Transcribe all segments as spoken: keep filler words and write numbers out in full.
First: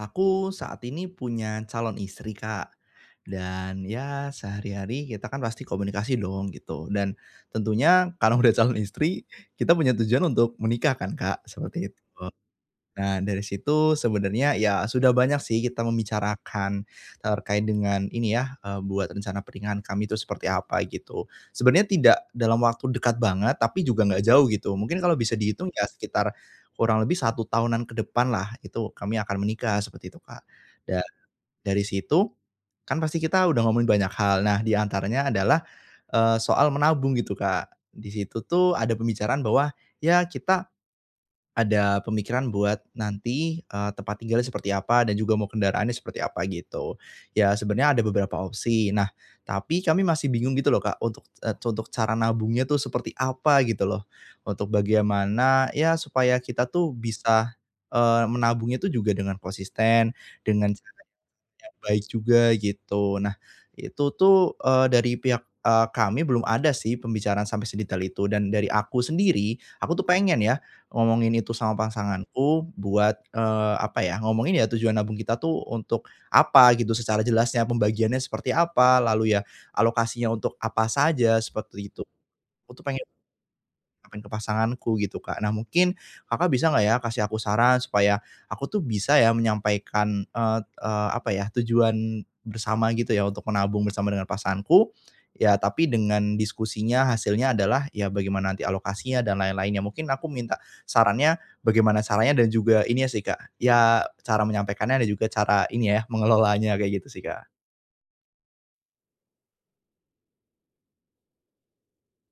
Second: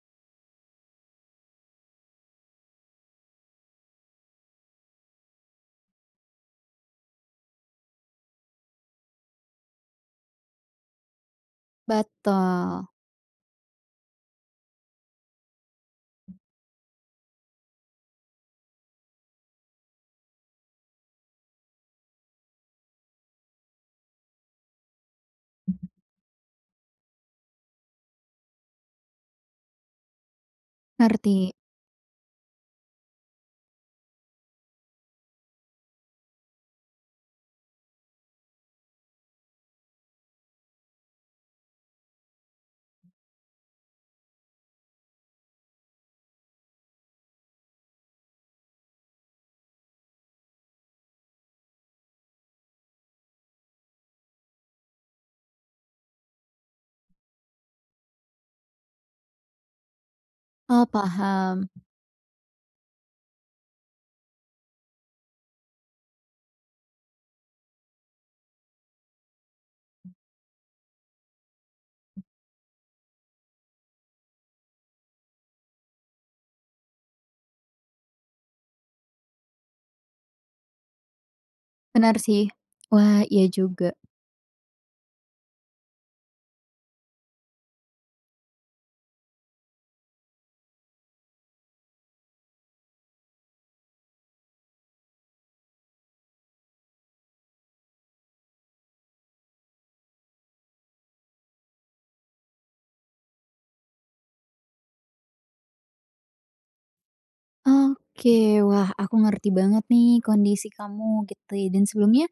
Aku saat ini punya calon istri, Kak. Dan ya sehari-hari kita kan pasti komunikasi dong gitu. Dan tentunya karena udah calon istri, kita punya tujuan untuk menikah kan, Kak, seperti itu. Betul, Nah, dari situ sebenarnya ya sudah banyak sih kita membicarakan terkait dengan ini ya, eee, buat rencana pernikahan kami itu seperti apa gitu. Sebenarnya tidak dalam waktu dekat banget, tapi juga nggak jauh gitu. Mungkin kalau bisa dihitung ya sekitar kurang lebih satu tahunan ke depan lah, itu kami akan menikah seperti itu, Kak. Dan ngerti. dari situ kan pasti kita udah ngomongin banyak hal. Nah, di antaranya adalah, eee, soal menabung gitu, Kak. Di situ tuh ada pembicaraan bahwa ya kita ada pemikiran buat nanti, eee, tempat tinggalnya seperti apa dan juga mau kendaraannya seperti apa gitu. Ya sebenarnya ada beberapa opsi. Nah, tapi kami masih bingung gitu loh Kak untuk, eee, untuk cara nabungnya tuh seperti apa gitu loh. Untuk bagian mana ya supaya kita tuh bisa, eee, menabungnya tuh juga dengan konsisten, dengan Oh, paham. yang baik juga gitu. Nah, itu tuh, eee, dari pihak, eee, kami belum ada sih pembicaraan sampai sedetail itu dan dari aku sendiri, aku tuh pengen ya ngomongin itu sama pasanganku buat, eee, apa ya, ngomongin ya tujuan nabung kita tuh untuk apa gitu secara jelasnya, pembagiannya seperti apa, lalu ya alokasinya untuk apa saja, seperti itu. Benar sih. Aku tuh pengen Wah, iya juga. ke pasanganku gitu, Kak. Nah mungkin Kakak bisa nggak ya kasih aku saran supaya aku tuh bisa ya menyampaikan, eee eee, apa ya, tujuan bersama gitu ya untuk menabung bersama dengan pasanganku, ya tapi dengan diskusinya hasilnya adalah ya bagaimana nanti alokasinya dan lain-lainnya. Mungkin aku minta sarannya bagaimana caranya dan juga ini ya sih, Kak, ya cara menyampaikannya dan juga cara ini ya mengelolanya kayak gitu sih, Kak. Oke, wah aku ngerti banget nih kondisi kamu gitu ya, dan sebelumnya,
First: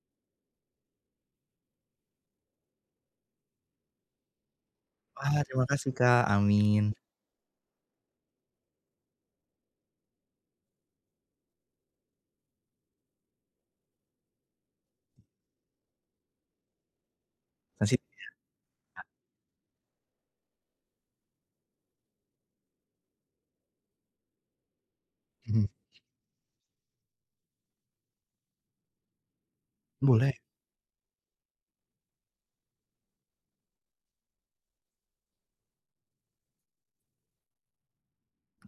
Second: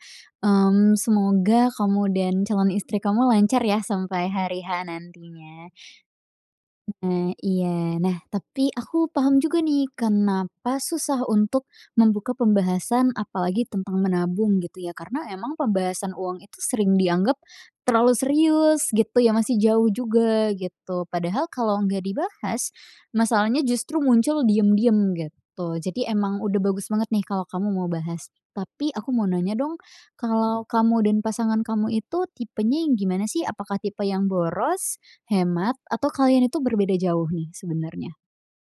mmm, semoga kamu dan calon istri kamu lancar ya sampai hari H Wah terima nantinya. kasih, Kak, amin. Nah, iya. Nah, tapi aku paham juga nih kenapa susah untuk membuka pembahasan apalagi tentang menabung gitu ya. Karena emang pembahasan uang itu sering dianggap Masih. terlalu serius gitu ya, masih jauh juga gitu. Padahal kalau nggak dibahas, masalahnya justru muncul diam-diam Mhm. gitu. Jadi emang udah bagus banget nih kalau kamu mau bahas. Tapi aku mau nanya dong, Boleh. kalau kamu dan pasangan kamu itu tipenya yang gimana sih? Apakah tipe yang boros, hemat, atau kalian itu berbeda jauh nih sebenarnya?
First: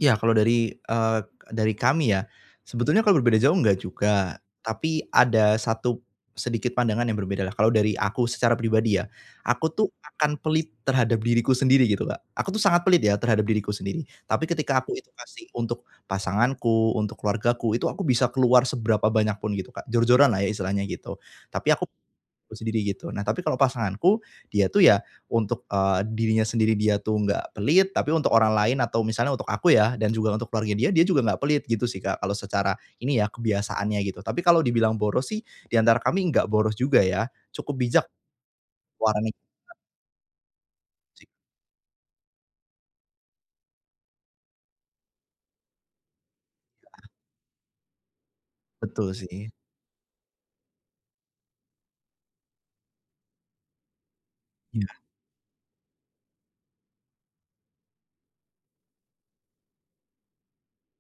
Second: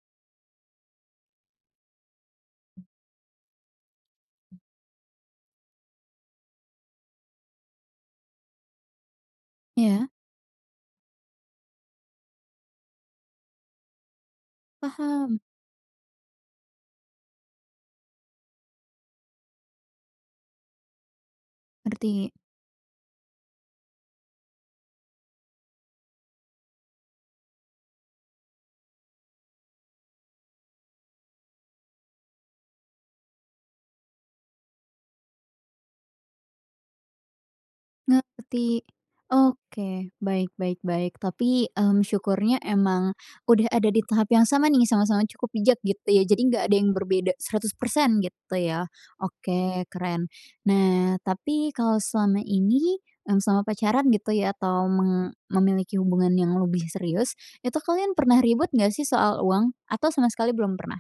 Ya kalau dari, eee, dari kami ya, sebetulnya kalau berbeda jauh nggak juga, tapi ada satu sedikit pandangan yang berbeda lah. Kalau dari aku secara pribadi ya, aku tuh Iya, akan pelit terhadap diriku sendiri gitu, Kak. Aku tuh sangat pelit ya terhadap diriku sendiri, tapi ketika aku itu paham, kasih untuk pasanganku, untuk keluargaku, itu aku bisa keluar seberapa banyak pun gitu, Kak, jor-joran lah ya istilahnya gitu. Tapi aku ngerti. sendiri gitu. Nah, tapi kalau pasanganku, dia tuh ya untuk, eee, dirinya sendiri dia tuh nggak pelit, tapi untuk orang lain atau misalnya untuk aku ya, dan juga untuk keluarga dia, dia juga nggak pelit gitu sih, Kak, kalau secara ini ya, kebiasaannya gitu. Tapi kalau dibilang boros sih, di antara kami nggak boros juga ya, cukup bijak Ngerti. pengeluarannya gitu Oke, baik baik baik. sih. Tapi, mmm, syukurnya emang udah ada di tahap yang sama nih, sama-sama cukup bijak gitu ya. Jadi nggak ada yang berbeda seratus persen gitu ya. Betul sih. Oke, keren. Nah, tapi kalau selama ini, mmm, selama pacaran gitu ya atau Iya. meng memiliki hubungan yang lebih serius, itu kalian pernah ribut nggak sih soal uang? Atau sama sekali belum pernah?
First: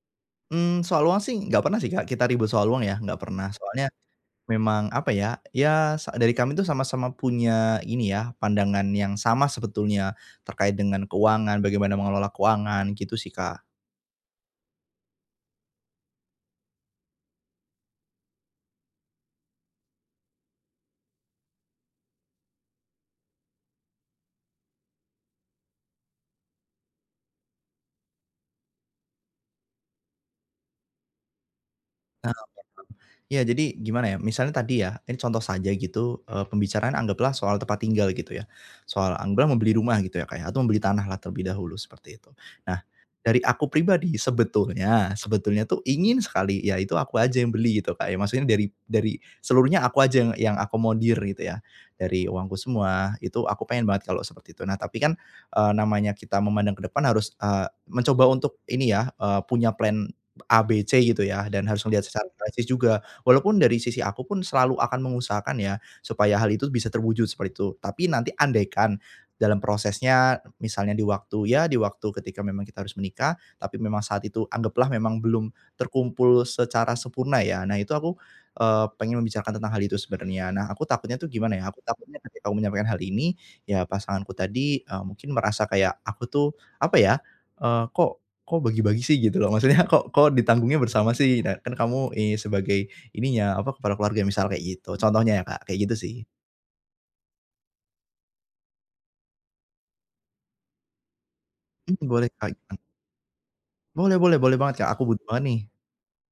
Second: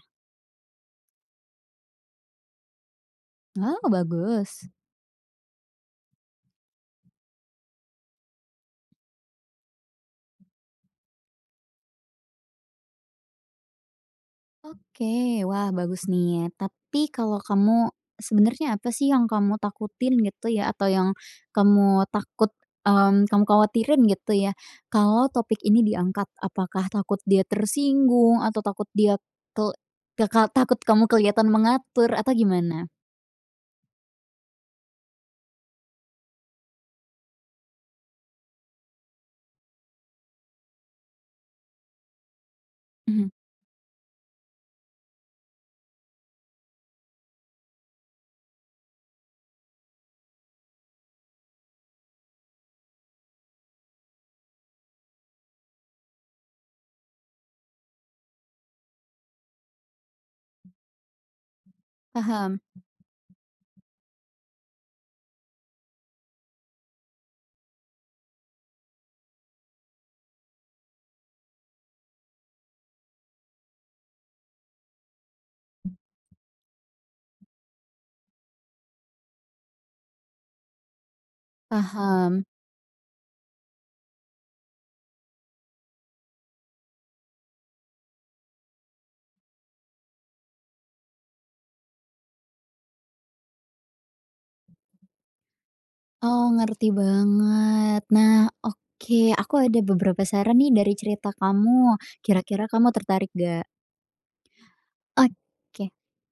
Mmm, soal uang sih nggak pernah sih, Kak, kita ribut soal uang ya, nggak pernah. Oh, Soalnya bagus. memang apa ya, ya sa dari kami tuh sama-sama punya ini ya, pandangan yang sama sebetulnya terkait dengan keuangan, bagaimana mengelola keuangan gitu sih, Kak. Oke, wah bagus nih, ya. Tapi kalau kamu sebenarnya apa sih yang kamu takutin gitu ya atau yang kamu takut, mmm, kamu khawatirin gitu ya kalau topik ini diangkat? Apakah takut dia tersinggung atau takut dia kel keka takut kamu kelihatan mengatur atau gimana? Ya, jadi gimana ya, misalnya tadi ya, ini contoh saja gitu, eee, pembicaraan anggaplah soal tempat tinggal gitu ya, soal anggaplah membeli rumah gitu ya, kayak atau membeli tanah lah terlebih dahulu seperti itu. Nah, Mhm, dari aku pribadi sebetulnya sebetulnya tuh ingin sekali ya itu aku aja yang beli gitu, kayak maksudnya dari dari seluruhnya aku aja yang yang akomodir gitu ya, dari uangku semua, itu aku pengen banget kalau seperti itu. Nah, tapi kan, eee, namanya kita memandang ke depan harus, eee, mencoba untuk ini ya, eee, punya plan A, B, C gitu ya, dan harus melihat secara paham realistis juga. Walaupun dari sisi aku pun selalu akan mengusahakan ya, supaya hal itu bisa terwujud seperti itu. Tapi nanti andaikan dalam prosesnya misalnya di waktu ya di waktu ketika memang kita harus menikah, tapi memang saat itu anggaplah memang belum terkumpul secara sempurna ya. Nah itu aku, eee, pengen membicarakan tentang hal itu sebenarnya. Nah aku takutnya tuh gimana ya, aku takutnya paham. ketika aku menyampaikan hal ini, ya pasanganku tadi, eee, mungkin merasa kayak aku tuh apa ya, eee, kok kok bagi-bagi sih gitu loh, maksudnya kok kok ditanggungnya bersama sih, nah kan kamu, eh sebagai ininya, apa, kepala keluarga misal kayak gitu, contohnya ya, Kak, kayak gitu sih. Oh, ngerti banget. Nah, oke, aku ada beberapa saran nih dari cerita kamu. Mhm, boleh, Kak, Kira-kira gimana? kamu tertarik ga? Boleh, boleh, boleh banget, Kak, aku butuh banget nih. Oke.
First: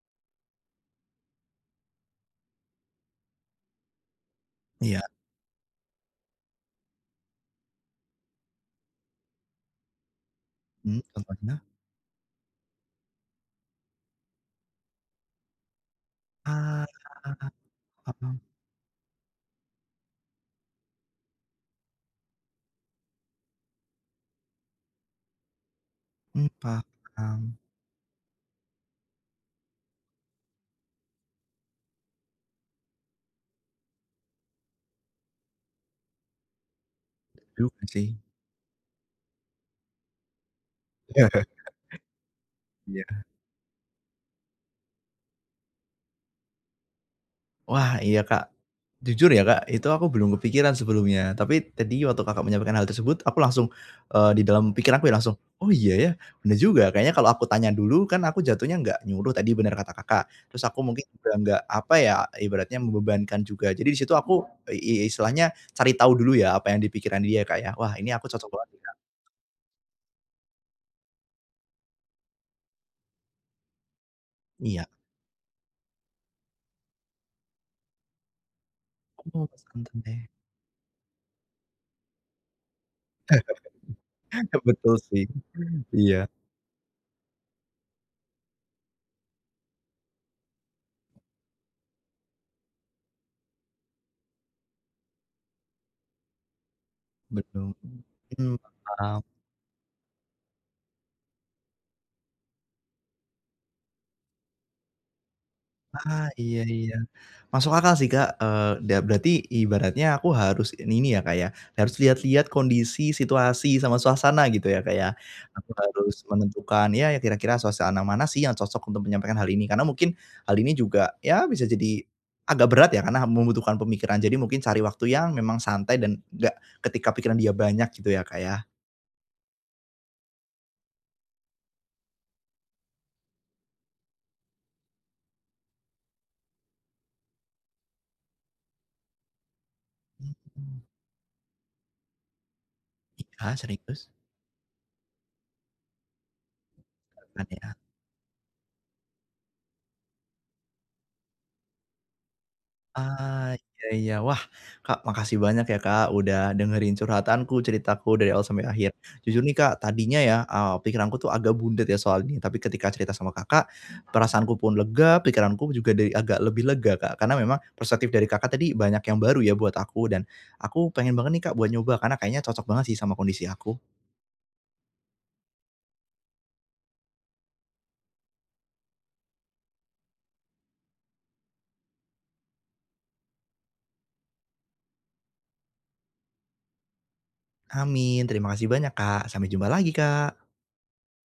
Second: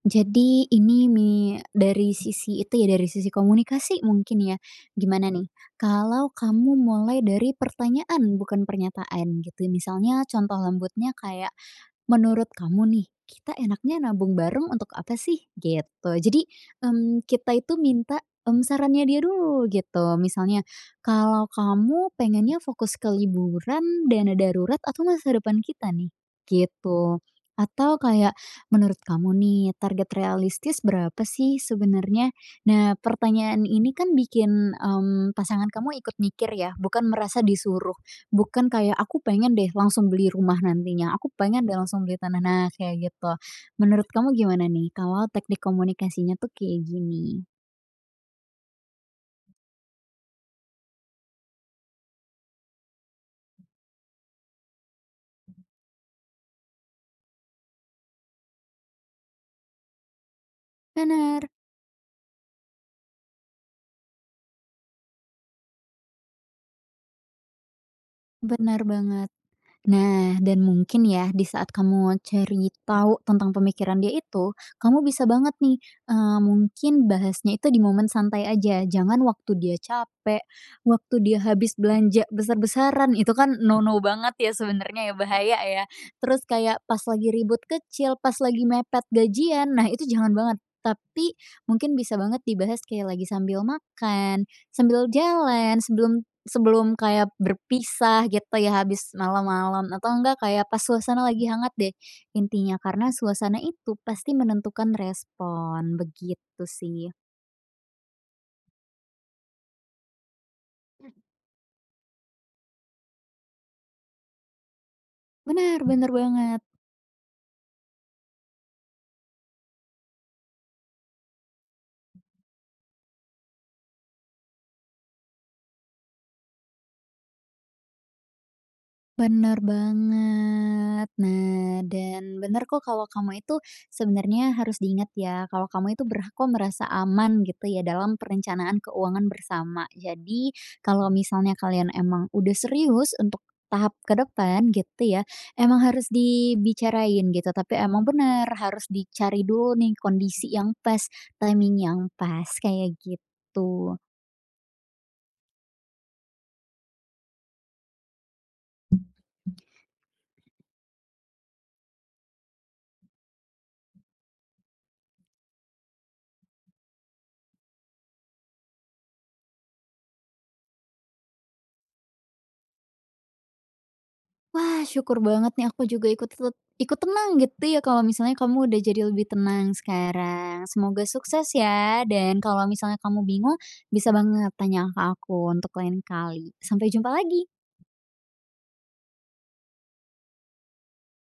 Jadi ini mi dari sisi itu ya, dari sisi komunikasi mungkin ya. Iya. Gimana nih, kalau kamu mulai dari pertanyaan bukan pernyataan gitu, misalnya contoh Mhm, lembutnya kayak, contohnya? "Menurut kamu nih, kita enaknya nabung bareng untuk apa sih?" Gitu. Jadi, Ah, mmm, kita itu minta, paham. mmm, sarannya dia dulu gitu. Misalnya, "Kalau kamu pengennya fokus ke liburan, dana darurat, atau masa depan kita nih?" mmm, Gitu. paham Atau kayak, "Menurut kamu nih, target realistis berapa sih sebenarnya?" Nah, pertanyaan ini kan bikin, mmm, pasangan kamu ikut mikir ya, bukan merasa juga disuruh. sih. Bukan kayak, "Aku pengen deh langsung beli rumah nantinya, aku pengen deh langsung beli tanah," nah kayak gitu. Menurut kamu gimana nih kalau teknik komunikasinya tuh kayak gini? Wah, iya, Kak. Jujur ya, Kak, itu aku belum kepikiran sebelumnya. Tapi tadi waktu Kakak menyampaikan hal tersebut, aku langsung, eee, di dalam pikiran aku ya langsung, "Oh, iya ya, bener juga." Kayaknya kalau aku tanya dulu kan aku jatuhnya nggak nyuruh tadi bener kata Kakak. Terus aku mungkin juga Benar, nggak, apa ya, ibaratnya membebankan juga. Jadi di situ aku i i istilahnya cari tahu dulu ya apa yang di pikiran dia, Kak, ya. Wah, ini aku cocok banget benar nih, Kak. banget. Nah, dan mungkin ya di saat kamu cari tahu tentang pemikiran dia itu, Iya. kamu bisa banget nih, eee, mungkin bahasnya itu di momen santai aja, jangan Oh, waktu dia santai. capek, waktu dia habis belanja besar-besaran, itu kan no-no banget ya Betul sebenarnya ya, sih. bahaya ya. Iya, Terus kayak pas lagi ribut kecil, pas lagi mepet gajian, nah itu jangan banget. Tapi mungkin bisa banget dibahas kayak lagi sambil makan, sambil jalan, sebelum sebelum kayak betul. berpisah gitu Mmm, ya habis paham. malam-malam atau enggak kayak pas suasana lagi hangat deh intinya, karena suasana itu pasti menentukan respon, Ah, iya, begitu iya. sih. Masuk akal sih, Kak, eee, da berarti ibaratnya aku harus ini ini ya, Kak, ya, harus lihat-lihat kondisi, situasi, sama suasana gitu ya, Kak, ya. Aku Benar benar harus banget. menentukan, ya ya kira-kira suasana mana sih yang cocok untuk menyampaikan hal ini. Karena mungkin hal ini juga, ya bisa jadi agak berat ya, karena membutuhkan pemikiran. Jadi mungkin cari waktu yang memang santai dan enggak ketika pikiran dia banyak gitu ya, Kak, ya. Bener banget. Nah, dan bener kok kalau kamu itu sebenarnya harus diingat ya, kalau kamu itu berhak kok merasa aman gitu ya dalam perencanaan keuangan bersama. Jadi, kalau misalnya kalian emang udah serius untuk Iya, tahap serius, ke depan gitu ya, emang harus dibicarain kan gitu. ya. Tapi emang bener harus dicari dulu nih kondisi yang pas, timing yang pas kayak Ah, iya, gitu. iya. Wah, Kak, makasih banyak ya, Kak, udah dengerin curhatanku, ceritaku dari awal sampai akhir. Jujur nih, Kak, tadinya ya, eee, pikiranku tuh agak bundet ya soal ini, tapi ketika cerita sama Kakak, perasaanku pun lega, pikiranku juga dari agak lebih lega, Kak, karena memang perspektif dari Kakak tadi banyak yang baru ya buat aku dan aku pengen banget nih, Kak, buat nyoba karena kayaknya cocok banget sih sama kondisi aku. Wah, syukur banget nih aku juga ikut tet ikut tenang gitu ya kalau misalnya kamu udah jadi lebih tenang sekarang. Semoga sukses ya dan kalau misalnya kamu bingung bisa banget tanya ke aku untuk lain kali. Sampai jumpa lagi. Amin, terima kasih banyak, Kak. Sampai jumpa lagi, Kak.